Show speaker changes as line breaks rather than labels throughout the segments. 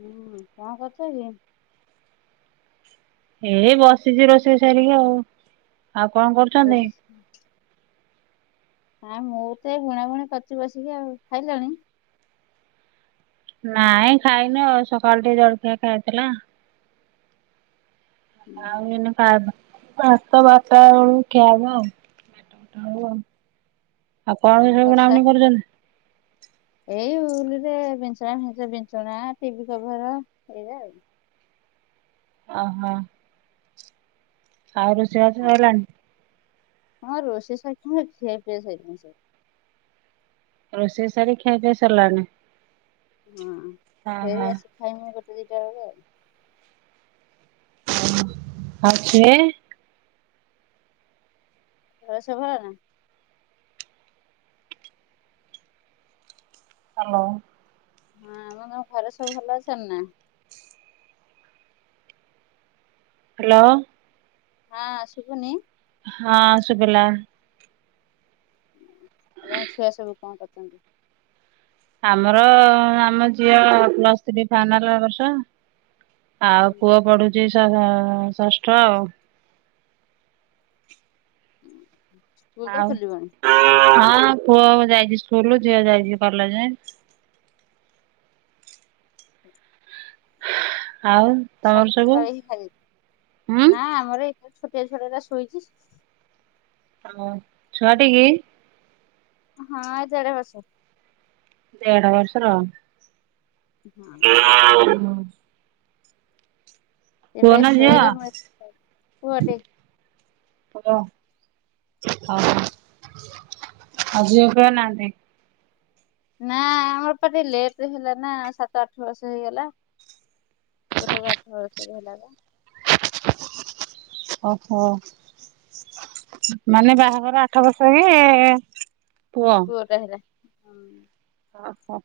ହୁଁ କଁ କରୁଛ କି?
ଏଇ ବସିଛି ରୋଷେଇ ସାରିକି ଆଉ ଆଉ କଣ କରୁଛନ୍ତି?
ହାଁ ମୁଁ ତ ଏ ବୁଣା ବୁଣି କରୁଛି ବସିକି ଆଉ ଖାଇଲଣି?
ନାଇଁ ଖାଇନି ଆଉ ସକାଳୁ ଟିକେ ଜଳଖିଆ ଖାଇଥିଲା। ଆଉ ଏଇନେ
ହୁଁ
ଖାଇନ? ବାରାଟା ବାରାଟା ବେଳୁକୁ ଖିଆ ହବ ଆଉ ବାରାଟା ବେଳୁକୁ ଆଉ। ଆଉ କଣ ସବୁ ବୁଣା
ବର୍ଷା
ବୁଣି କରୁଛନ୍ତି?
ଏଇ ଉଲୁରେ ବିଚଣା ଫିଚେ ବିଚଣା ଟିଭି କଭର ଏଇା ଆଉ।
ଓ ହୋ। ଆଉ ରୋଷେଇ ବାସ
ଆଉ କଣ
ହେଲାଣି?
ହଁ ରୋଷେଇ ସରିକି ଖିଆ ପିଆ ସଇଲାଣି ସବୁ।
ରୋଷେଇ ସାରି ଖିଆ ପିଆ ସିରିଲାଣି।
ହଁ ଫେର ଆସି ଖାଇମୁଁ ଗୋଟେ ଦିଟା ବେଳୁକୁ ଆଉ।
ଓ ହୋ ଆଉ ସିଏ।
ର ସଭା ନାହିଁ।
ହାଲୋ।
ହଁ ଆଉ କଁ ତମ ଘରେ ସବୁ ଭଲ ଅଛନ୍ତି ନା?
ହାଲୋ।
ହାଁ ଶୁଭୁନି?
ହାଁ ସୁଭିଲା।
ଆଉ ତମ ଛୁଆ ସବୁ କଣ କରୁଛନ୍ତି?
ଆମର ଆମ ଝିଅ ପ୍ଲସ୍ ଥ୍ରୀ ଫାଇନାଲ୍ ଏ ବର୍ଷ। ଆଉ ପୁଅ ପଢୁଛି ଷ ଷ ଆ ଷଷ୍ଠ ଆଉ।
[unintelligible] ସ୍କୁଲ ତ
ଆଉ
ଖୋଲିବଣି
ହଁ। ହଁ ପୁଅ ଯାଇଛି ସ୍କୁଲ ଝିଅ ଯାଇଛି କଲେଜ୍।
[unintelligible]
ଆଉ ତମର
ସମସ୍ତେ
ସବୁ
ଜଣେ ହିଁ ଖାଇନି
ହୁଁ
ନା ଆମର ଏ ସେ ଛୋଟିଆ ଛୁଆ ଟା ଶୋଇଛି।
ହଁ ଛୁଆ ଟିକି
ହଁ ଏ ଦେଢ଼ ବର୍ଷ।
ଦେଢ଼ ବର୍ଷର।
ହଁ।
ପୁଅ
ଏବେ
ନା ଝିଅ
ଶୋଇଲା ମୁଁ ଆଇଲି ପୁଅ ଟେ।
କୁହ ଓ ହୋ।
ହଁ
ଆଜି ଆଉ କିଏ ନାହାନ୍ତି?
ନାଁ ଆମର ପା ଟିକେ ଲେଟ୍ ରେ ହେଲା ନା ସାତ ଆଠ ବର୍ଷ ହେଇଗଲା ଗୋଟେ ପୁଅ ଆଠ ବର୍ଷରେ ହେଲା ବା।
ଓ ହୋ। ମାନେ ବାହାଘର ଆଠ ବର୍ଷରେ
ପୁଅଟେ ହେଲା ହୁଁ।
ଓ ହୋ।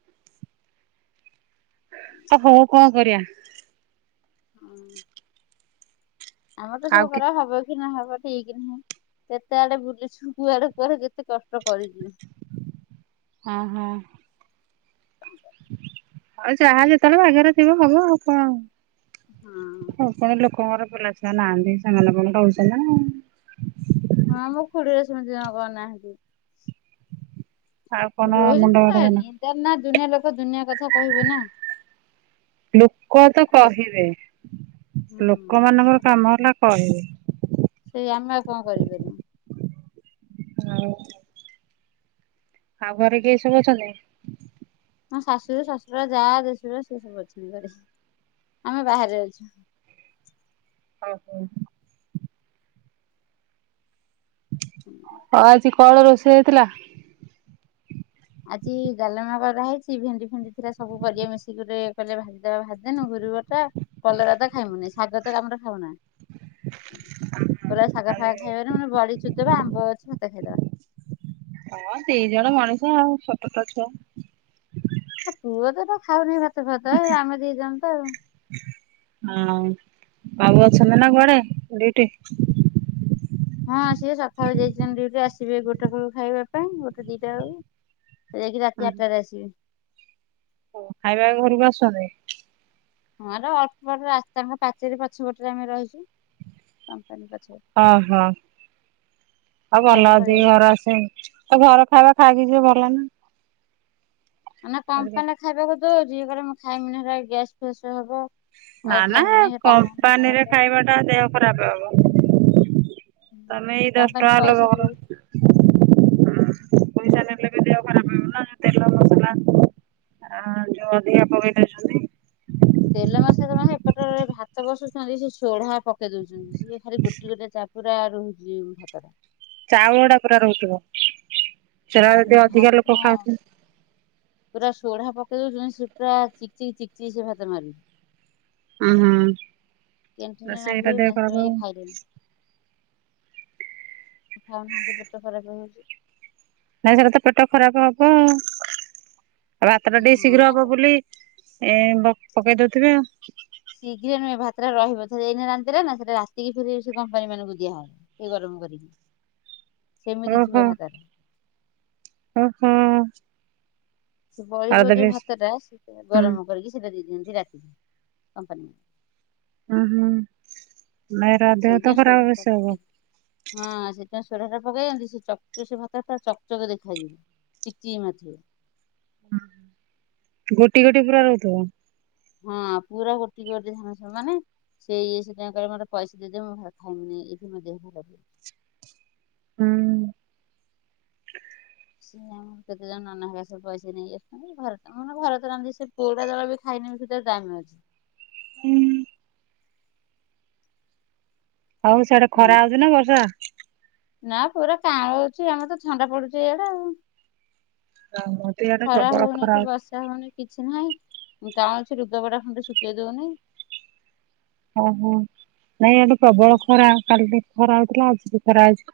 ଓହୋ କଣ କରିବା?
ହଁ। ଆମର ତ
ଆଉ
ସବୁ
କି
କରା ହବ ହବ ଠିକ ନାହିଁ କେତେ ଆଡେ ବୁଲିଛୁ କୁଆଡେ କୁଆଡେ କେତେ କଷ୍ଟ କରିଚି
ହଁ ହଁ ଆଉ ଯାହା ଯେତେବେଳେ ଭାଗ୍ୟ ରେ ଥିବ ହବ ଆଉ କଣ?
ହଁ।
ଆଉ ପୁଣି ଲୋକଙ୍କର ପିଲା ଛୁଆ ନିହାନ୍ତି ସେମାନେ ଫୁଣି ରୋହୁଛନ୍ତି ନା ହିଁ।
ହଁ ମୁଁ ଖୁଡିରେ ସେମିତି ଜଣ କରିନାହାନ୍ତି।
ଆଉ କଣ ମୁଣ୍ଡ
ରହୁଛନ୍ତି
ବାଡେଇବେ
ନି ନା [unintelligible] ଦୁନିଆ ଲୋକ ଦୁନିଆ କଥା କହିବେ ନା।
ଲୋକ ତ କହିବେ।
ହୁଁ।
ଲୋକମାନଙ୍କର କାମ ହେଲା କହିବେ।
ସେଇ ଆମେ ଆଉ କଣ କରିପାରିବୁ?
ହଁ। ଆଉ ଘରେ କିଏ ସବୁ ଅଛନ୍ତି?
ମୋ ଶାଶୁର ଶାଶୁର ଯାଆ ଦେଶୁରା ସେ ସବୁ ଅଛନ୍ତି ଘରେ। ଆମେ ବାହାରେ ଅଛୁ।
ଓ ହୋ। ହଁ ଆଜି କଣ ରୋଷେଇ ହେଇଥିଲା?
ଆଜି ଡାଲମା କରା ହେଇଛି ଭେଣ୍ଡି ଫେଣ୍ଡି ଥିଲା ସବୁ ପରିବା ମିଶିକି ଗୋଟେ କଲେ ଭାଦେବା ଭାଜିଦେନୁ [unintelligible] କଲରା ଖାଇମୁନି ଶାଗ ତ ଆମର ଖାଉନା ପୁରା ଶାାଗ ଫାାଗ ଖାଇବେ ମାନେ ବଡ଼ି [unintelligible] ବା ଆମ୍ବ ଅଛି [unintelligible] ଖାଇଦବା।
ହଁ ଦି ଜଣ ମଣିଷ ଛୋଟ ତ ଛୁଆ
ପୁଅ ତ ତ ଖାଉନି ଭାତ ଫାତ ଏଇ ଆମେ ଦିଇ ଜଣ ତ ଆଉ
ଆଉ ବାବୁ ଅଛନ୍ତି ନା କୁଆଡେ ଡ୍ୟୁଟି?
ଯିବେ ଗୋଟାଳ କୁ ଖାଇବା ପାଇଁ ଗୋଟେ ଦିଟା ବେଳ କୁ ଯାଇକି ରାତି ଆଠଟା ରେ ଆସିବେ।
ଓ ଖାଇବା ଘରକୁ ଆସୁଛନ୍ତି?
ହଁ ର ଅଳ୍ପତ ରାସ୍ତା ତାଙ୍କ ପାଚେରୀ ପଛପଟରେ ଆମେ ରହିଛୁ କମ୍ପାନୀ ପଛପଟେ।
ଓହୋ ଆଉ ଭଲ
ଖାଇବାକୁ ପଳେଇ
ଅଛି
ଆସିବ
ଘର ଆସେ ତ ଘର ଖାଇବା ଖାଇକି ଝିଅ ବାହାରିଲା ନା
ମାନେ କମ୍ପାନରେ ଖାଇବାକୁ ଦଉ ଯିଏ ୟେ କହିଲା ମୁଁ ଖାଇମି ହେ ଗ୍ୟାସ୍ ଫେସ୍ ହବ
ନା
ଆଉ
ନା
ଖାଇମିନି ସେ ପାଉଁରୁଟି
କମ୍ପାନୀରେ
ଭାତ
ଖାଇବା ଟା ଦେହ ଖରାପ ହବ। ତମେ ଏଇ ଦଶ
କମ୍ପାନୀ
ଟଙ୍କା
ପଇସା
ଲୋକ
ଦେଇ ଦଉଛି।
କରଁ। ହୁ ତେଲ
[unintelligible]
ଆ ଯୋଉ ଅଧିକା ପଗିନ ଅଛନ୍ତି।
ତେଲ ମସଲା ମାନେ ଏପଟରେ ଭାତ ବସୁଛନ୍ତି ସେ ସୋଢା ପକେଇ ଦଉଛନ୍ତି ସିଏ ଖାଲି ଗୋଟିକା ଗୋଟେ ଚା ପୁରା ରହୁଛି ଭାତ ଟା।
ଚାଉଳ ଟା ପୁରା ରହୁଥିବ? [unintelligible]
ଭାତ
ଅଧିକା ଲୋକ ଖାଉଛନ୍ତି।
ପୁରା ସୋଢା ପକେଇ ଦଉଛନ୍ତି ସେ ପୁରା ଚିକ ଚିକ ଚିକ ଚିକ ସେ ଭାତ ମାରି।
ହଁ ହଁ
କ୍ୟାଣ୍ଟିନରେ ନାଦି
ଦଶଟ
ଦଉଛନ୍ତି ସେଥିପାଇଁ
ଦେଖକୁ
ଇଏ ଖାଇଲେନି ଏଖା ହହାନ୍ତି ପେଟେ ଘରେକୁ ହେଜ।
ନାଇ ସେଟ ତ ପେଟ ଖରାପ ହବ। ଆଉ ଭାତ ଟା ଟିକେ ଶୀଘ୍ର
ହଁ
ହବ ବୋଲି ଏ ପକେଇ ଦଉଥିବେ ଆଉ।
ଶୀଘ୍ର ନୁହେ ଭାତଟ ରହିବଇନ ରାତିରେ ନା ସୋ ରାତିକ ଫ ସେ କମ୍ପାନୀ ମାନଙ୍କୁ ଦିଆହବ କରିବି।
ଓ ହୋ ଓ ହୋ।
ସେ ବଳିବ ଯୋଉ ଭାତ ଟା ସେ
ହୁଁ
ଗରମ କରିକି ସେଟା ଦେଇ ଦିଅନ୍ତୁ। ଜି ରାତି କମ୍ପାନୀ।
ଉଁ ହୁଁ ମରା ଦେହ ତ
ସେଇଥିପାଇଁ
ଖରାପ ବେଶୀ ହବ।
ସୋଢା ଟା ପକେଇାନ୍ତି ସେ ଚକଚ ସେ ଭାତତା ଟା ଚକଚକ ଦେଖାଯିବ ଚିକି ମଥିବ
ଗୋଟି ଗୋଟିଏ ପୁରା ରହୁଥିବ
ହଁ ପୁରା ଗୋଟ ଗୋଟେ ଧାନ ମାନେ ସେଇ ଇଏ ସୋ ମୋେ ପଇସା ଦେଇଦେବ ମୁଁ ଖାଇମୁନି ଏଥି ମଧ୍ୟ ଦେ ଲ
ହୁଁ
ସିଏ ଆମର କେତେ ଜଣ ନ ହୋ ସ ପଇସ ନେଇ ଘ ମ ଘରେ ରାନ୍ଧି ସେ ପୋଉଡା ଜଳ ବି ଖାଇନେ ଧା ଜାାମ ଅଛି
ହୁଁ ହଉ ସେଆଟା
ହୁଁ
ଖରା ହଉଛି ନା ବର୍ଷା
ନା ପୁରା କାମ ହଉଛି ଆମର ତ ଥଣ୍ଡା ପଡୁଛି ଏଇଆଡା ଆଉ
ଆମ ତ ଇଆଡେ
ଖରା
ପ୍ରବଳ
ହଉନି କି
ହଉଛି
ବର୍ଷା ହଉନି କିଛି ନାଇଁ କାମଣ ଅଛଛି ରୁଗାପଡ଼ା ଏ ଖ ଟା ଶୁକି ଦଉନି
ଓହୋ ନାଇଁ ଏଠୁ ପ୍ରବଳ ଖରା କାଲି ହରାଉଥିଲଥିଲା ଆଜି ଖରାଜ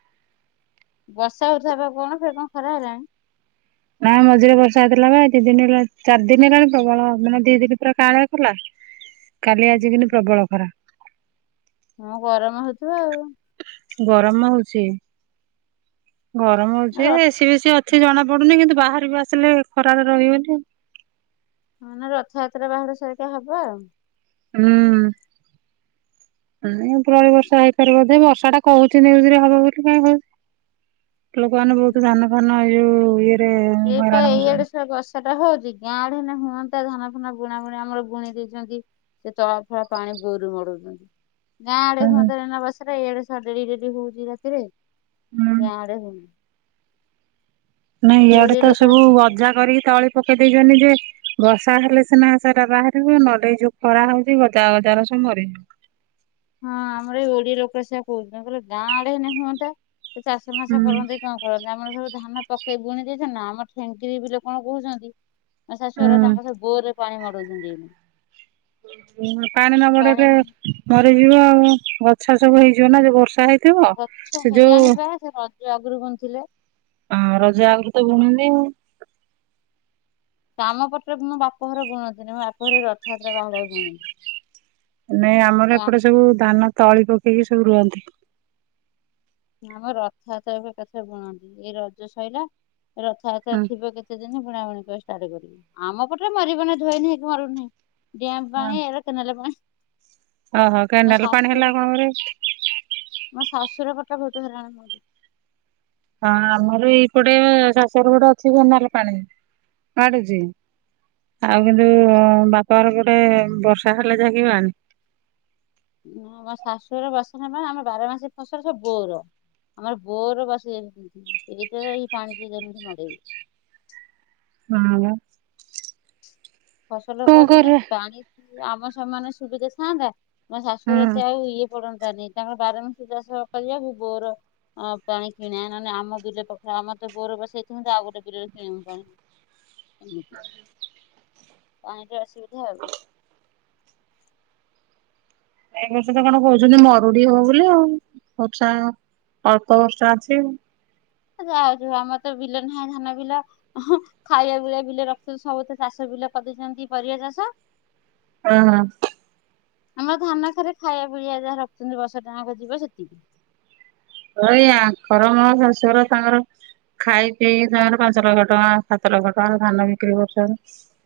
ବର୍ଷା ହଉଥିବା ବା କଣ ଫ କଣ ଖରା ହେଲାଣି
ନା ମଝିରେ ବର୍ଷା ହେଇଥିଲା ବା ଦି ଦିନ ହେଲା ଚାରି ଦିନ ହେଲାଣି ପ୍ରବଳ ମାନେ ଦି ଦିନ ପୁରା କାଳେ ଖଲା
ହ
କାଲି ଆଜି କିିନି ପ୍ରବଳ ଖରା
ହଁ ଗରମ ହଉଥିବ ଆଉ
ଗରମ ହଉଚି ଗରମ ହଉଛି
ର
ଏସି ବିସିି ଅଛି ଜଣା ପଡୁନି କିନ୍ତୁ ବାହାର ବି ଆସ ଆସିଲେ ଖରା ତ ରହିବନି
ମାନ ରଥଯାତ୍ରା ବାହାର ସାରିକା ହବ ଆଉ
ହୁଁ ପ୍ରଳ ବର୍ଷା ହେଇପାରିବ ବଧେ ବର୍ଷା ଟା କହୁଛି ନଉରେ ହବ ବୋଲି କାଇ କହୁଛି ଲୋକ ମାନେ ବହୁତ ଧାନ ଫାନ ଏଇ ଯଉ
ସେଇପ ଏଇଆଡେ ସେ ବର୍ଷା ଟା ହଉଛି ଗାଁ ଡେେ ହୁଅନ୍ତା ଧାନ ଫାନ ବୁଣା ବୁଣି ଆମର ବୁଣି ଦେଇଛନ୍ତି ସେ ତଳା ଫଳ ପାଣି ଗୋରୁ ହ ଗାଁ ଆଡେ
ହୁଁ
ହୁଅନ୍ତ ନବାସିଲା ଏଇଆଡେ ଡେରି ଡେରି ହଉଛି ରାତିରେ
ହୁଁ।
ଡେ ହ
ନାଇଁ ଇଆଡେ ତ
ଲୋକ
ସବୁ
ଆସିକି
ଗଜା କରିକି ତଳି ପକେଇ ଦେଇଛନ୍ତିଛନ୍ତି ଯେ ବର୍ଷା ହେଲେ ସିନାସା ବାହାରିବ ନଲେେଇ ଯଉ ଖରା ହଉଛି ଗଜା ଗଜାର ସବୁ ମରିଯିବ
ହଁ ଆମର ଏଇ ଓଡିଆ ଲୋକଟ ସେଆ କହୁଛନ୍ତି କହିଲଲେ ଗାଁ ଆଡେ ହୁଅନ୍ତା ସେ ଚାଷ ମାସ କରନ୍ତି କଣ କରନ୍ତି ଆମର ସବୁ ଧାନ ପକେଇ ବୁଣି ଦେଇେଇଛନ୍ତି ନା ଠେଙ୍କିର ବ କଣ କହୁଛନ୍ତି ଶାଶୁଆର
ହୁଁ
ତାଙ୍କ ସହ ବୋର ରେ ପାଣି ମଡଉଛନ୍ତି
ପାଣି ନ ବଡେଇଲେ ିବ ଆଉ ଗଛା ସବୁ ହେଇଯିବ ନା ବର୍ଷା ହେଇ
ଗଛ ହେଲାଣି ବା ସେ ରଜ ଅଗ୍ର
ଆ ରଜ ଆଗରୁ ତ ବୁଣିଲୁ।
ଆମ ପଟରେ ମୋ ବାପଘର ଗୁଣନ୍ତିନି ମୋ ବାପ ଘରେ ରଥଯାତ୍ରା ବାହୁଡ଼ାରେ ଗୁଣନ୍ତି।
ନାଇଁ ଆମର ଏପଟେ ସବୁ ଧାନ ତଳି ପକେଇକି ସବୁ ରୁହନ୍ତି।
ଆମ ରଥଯାତ କଥା ବୁଣନ୍ତି ଏଇ ରଜ ସଇଲା। ରଥଯାତ୍ରା ଥିବ କେତେ ଦିନ ବୁଣାବୁଣି କର ଆମ ପଟରେ ମାରିବ ନି ଧୋଇନ ନାହିଁ ମରୁଡ଼ି ନାହିଁ ଡମ୍ ପାଣି ଏ କେନାଲ ପାଣି
ଓହୋ
ମୋ
କେନାଲ ପାଣି ହେଲା
ଶାଶୁର
କଣ
ପଟେ ମୋ
କରେ
[unintelligible]
ହଁ ଆମର ଏଇପଟେ ଶାଶୁର ଗୋଡେ ଅଛି କେନାଲ ପାଣି। ଆଡୁଛି ଆଉ କିନ୍ତୁ ବାପାର ପଟେ ବର୍ଷା ହେଲେ ଜଗିବନି।
ଆମ ଶାଶୁର ବାସନ ପାଇ ଆମ ବାର ମାସୀ ଫସଲ ସବୁ ବୋର। ଆମର ବୋର ବସେଇ ଯାଇଛନ୍ତି ସେଇଟାଇ ପାଣି ଯିଏ ଯେମିତି ମଡ଼େଇବେ।
[unintelligible]
ଫସଲ
କଣ
କରିଛନ୍ତି
କରିବା?
ପାଣି ଆମ ସମାନେ ସୁବିଧା ଥାଆନ୍ତା ଆମ
ହୁଁ।
ଶାଶୁଘରେ ଏତେ ଆଉ ଇଏ ପଡତାନି ତାଙ୍କର ବାର ମାସ ଚାଷ କରିବାକୁ ବୋର ଅ ପାଣି କିଣା ନହେଲେ ଆମ ବିଲେ ପଖା- ଆମର ତ ବୋର ବସେଇ ଥାନ୍ତୁ ଆଉ ଗୋଟେ ବିିଲ [unintelligible] ଏମତି ପାଣିରେ ଅସୁବିଧା ଆଉ।
ଏ ବର୍ଷତ କଣ କହୁଛନ୍ତି ମରୁଡି ହବ ବୋଲି ଆଉ ବର୍ଷା [unintelligible] ବର୍ଷ ଅଛି।
ଆମର ତ ବିଲ ନାହିଁ ଧାନ ବିଲ ଖାଇବା ପିଇବା ବିଲ ରଖୁଛନ୍ତି ସବୁ ତ ଚାଷ ବିଲ ରେ କରିଦେଇଛନ୍ତି ପରିବା ଚାଷ
ହଁ ହଁ
ଆମ ଧାନ ଖରେ ଖାଇବା ପିଇବା ଯାହା ରଖିଛନ୍ତି ବର୍ଷ ଟା ଯାକ ଯିବ ସେତିକି।
ଏଇ ଆଙ୍କର ମୋ ଶାଶୂଘର ତାଙ୍କର। ଖାଇ ପିଇ ସେମାନେ ପାଞ୍ଚ ଲକ୍ଷ ଟଙ୍କା ସାତ ଲକ୍ଷ ଟଙ୍କା ଧାନ ବିକ୍ରି କରୁଛନ୍ତି।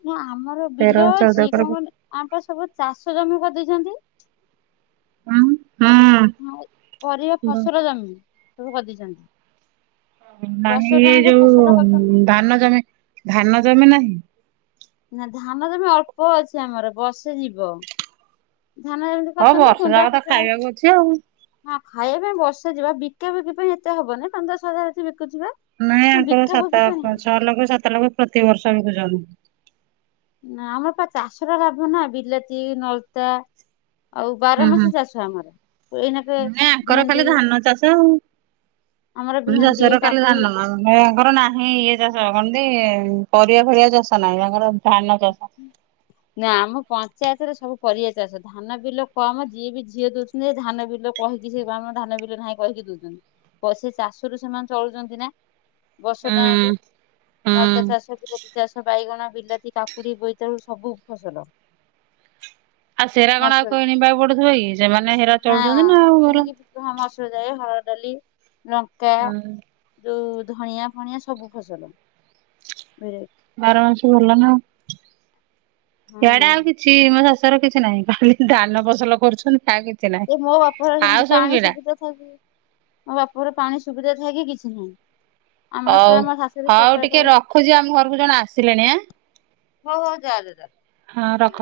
ନା ଆମର
ତେର
ବିଲ
ଚଉଦ
ଅଛି
ଏକର ହୁଁ
କଣ କ ଆମ ସବୁ ଚାଷ ଜମି କରିଦେଇଛନ୍ତି।
ହୁଁ।
ପରିବା ଫସଲ ଜମି ସବୁ କରିଦେଇଛନ୍ତି।
ନାହିଁ
ବର୍ଷ
ଏ
ଟାଙ୍କେ
ଯୋଉଁ
ଫସଲ କରିଛନ୍ତି
ଧାନ ଜମି ଧାନ ଜମି ନାହିଁ।
ନା ଧାନ କିନ୍ତୁ ଅଳ୍ପ ଅଛି ଆମର ବର୍ଷେ ଯିବ। ଧାନ ଏମିତି
ହଁ
କରିଛନ୍ତି
ବର୍ଷ
କୁନ୍ଡ଼ା
ଯାକ ତ
ଫୁଟା,
ଖାଇବାକୁ ଅଛି ଆଉ।
ହ ଖାଇବା ପାଇଁ ବର୍ଷା ଯିବା ବି [unintelligible] ଏତେ ହବନା ପାଞ୍ଚ ଦଶ ହଜାର [unintelligible]
ନାଇଁ ଆଙ୍କର
ବିକା
ସାତ
ବିକି ପାଇଁ ନାହିଁ।
ଛଅ ଲକ୍ଷ ସାତ ଲକ୍ଷ ପ୍ରତିିବର୍ଷ ବି ବିକୁଛନ୍ତି।
ନା ଆମର ପା ଚାଷର ଲାଭ ନା ବିଲାତି ନଳିତା ଆଉ ବାର
ହୁଁ ହୁଁ।
ମାସି ଚାଷ ଆମର, ଏଇନାକେ
ନାଇଁ ଆଙ୍କର ଖାଲି
ଭେଣ୍ଡି
ଧାନ ଚାଷ ଆଉ।
ଆମର
[unintelligible]
ଭେଣ୍ଡି
ନାହିଁ ଇଏ
କାକୁଡି
ଚାଷ ରହନ୍ତି ପରିବା ଫରିବା ଚାଷ ନାହିଁ ତାଙ୍କର ଧାନ ଚାଷ।
ନା ଆମ ପଞ୍ଚାୟତ ସବୁ ପରିବା ଚାଷ ଧାନ ବିଲ କମ ଯିଏ ବି ଝିଅ ଦଉଛନ୍ତି ଧାନ ବିଲ କହିକି ସେ ଧାନ ବିଲ ନାହିଁ କହିକି ଦଉଛନ୍ତି କ ସେ ଚାଷରୁ ସେମାନେ ଚଳୁଛନ୍ତି ନା। ବର୍ଷ
ହୁଁ
ଟାଙ୍କେ ନଳିତା
ହୁଁ
ଚାଷ ବିଲାତି ଚାଷ ବାଇଗଣ ବିଲାତି କାକୁ କାକୁଡ଼ି ବୋଇତାଳୁ ସବୁ ଫସଲ।
ଆଉ ସେରା କଣ
ମସୁର
ଆଉ [unintelligible] କି ସେମାନେ ହେରା ଚଳୁଛନ୍ତି ନା ଆଉ ଭଲ
ଲି ଲଙ୍କା
ହୁଁ।
ଯୋଉଁ ଧଣିଆ ଫଣିଆ ସବୁ ଫସଲ
ବାର ମାସି ଭଲ ନା
ହଁ
ଆଡେ ଆଉ କିଛି ମୋ ଶା ତାର କିଛି ନାଇଁ ଖାଲି ଧାନ ଫସଲ କରୁଛନ୍ତି ତା କି
ସେ ମୋ ବାପଘର ଯେମିତି ପାଣି ସୁବିଧା ଥାଇକି ବି ମୋ ବାପାର ପାଣି ସୁବିଧା ଥାଇକି କିଛି ନାହିଁ। ଆମ
ହଉ
ଶଳା ମୋ ଶାଶୁ ବି
ହଉ
ସକାଳେ
ଟିକେ ରଖୁଛି ଆମ ଘରକୁ ଜଣ ଆସିଲେଣି ଆଁ
ହଁ ହଉ ଯା
ହଁ ରଖ।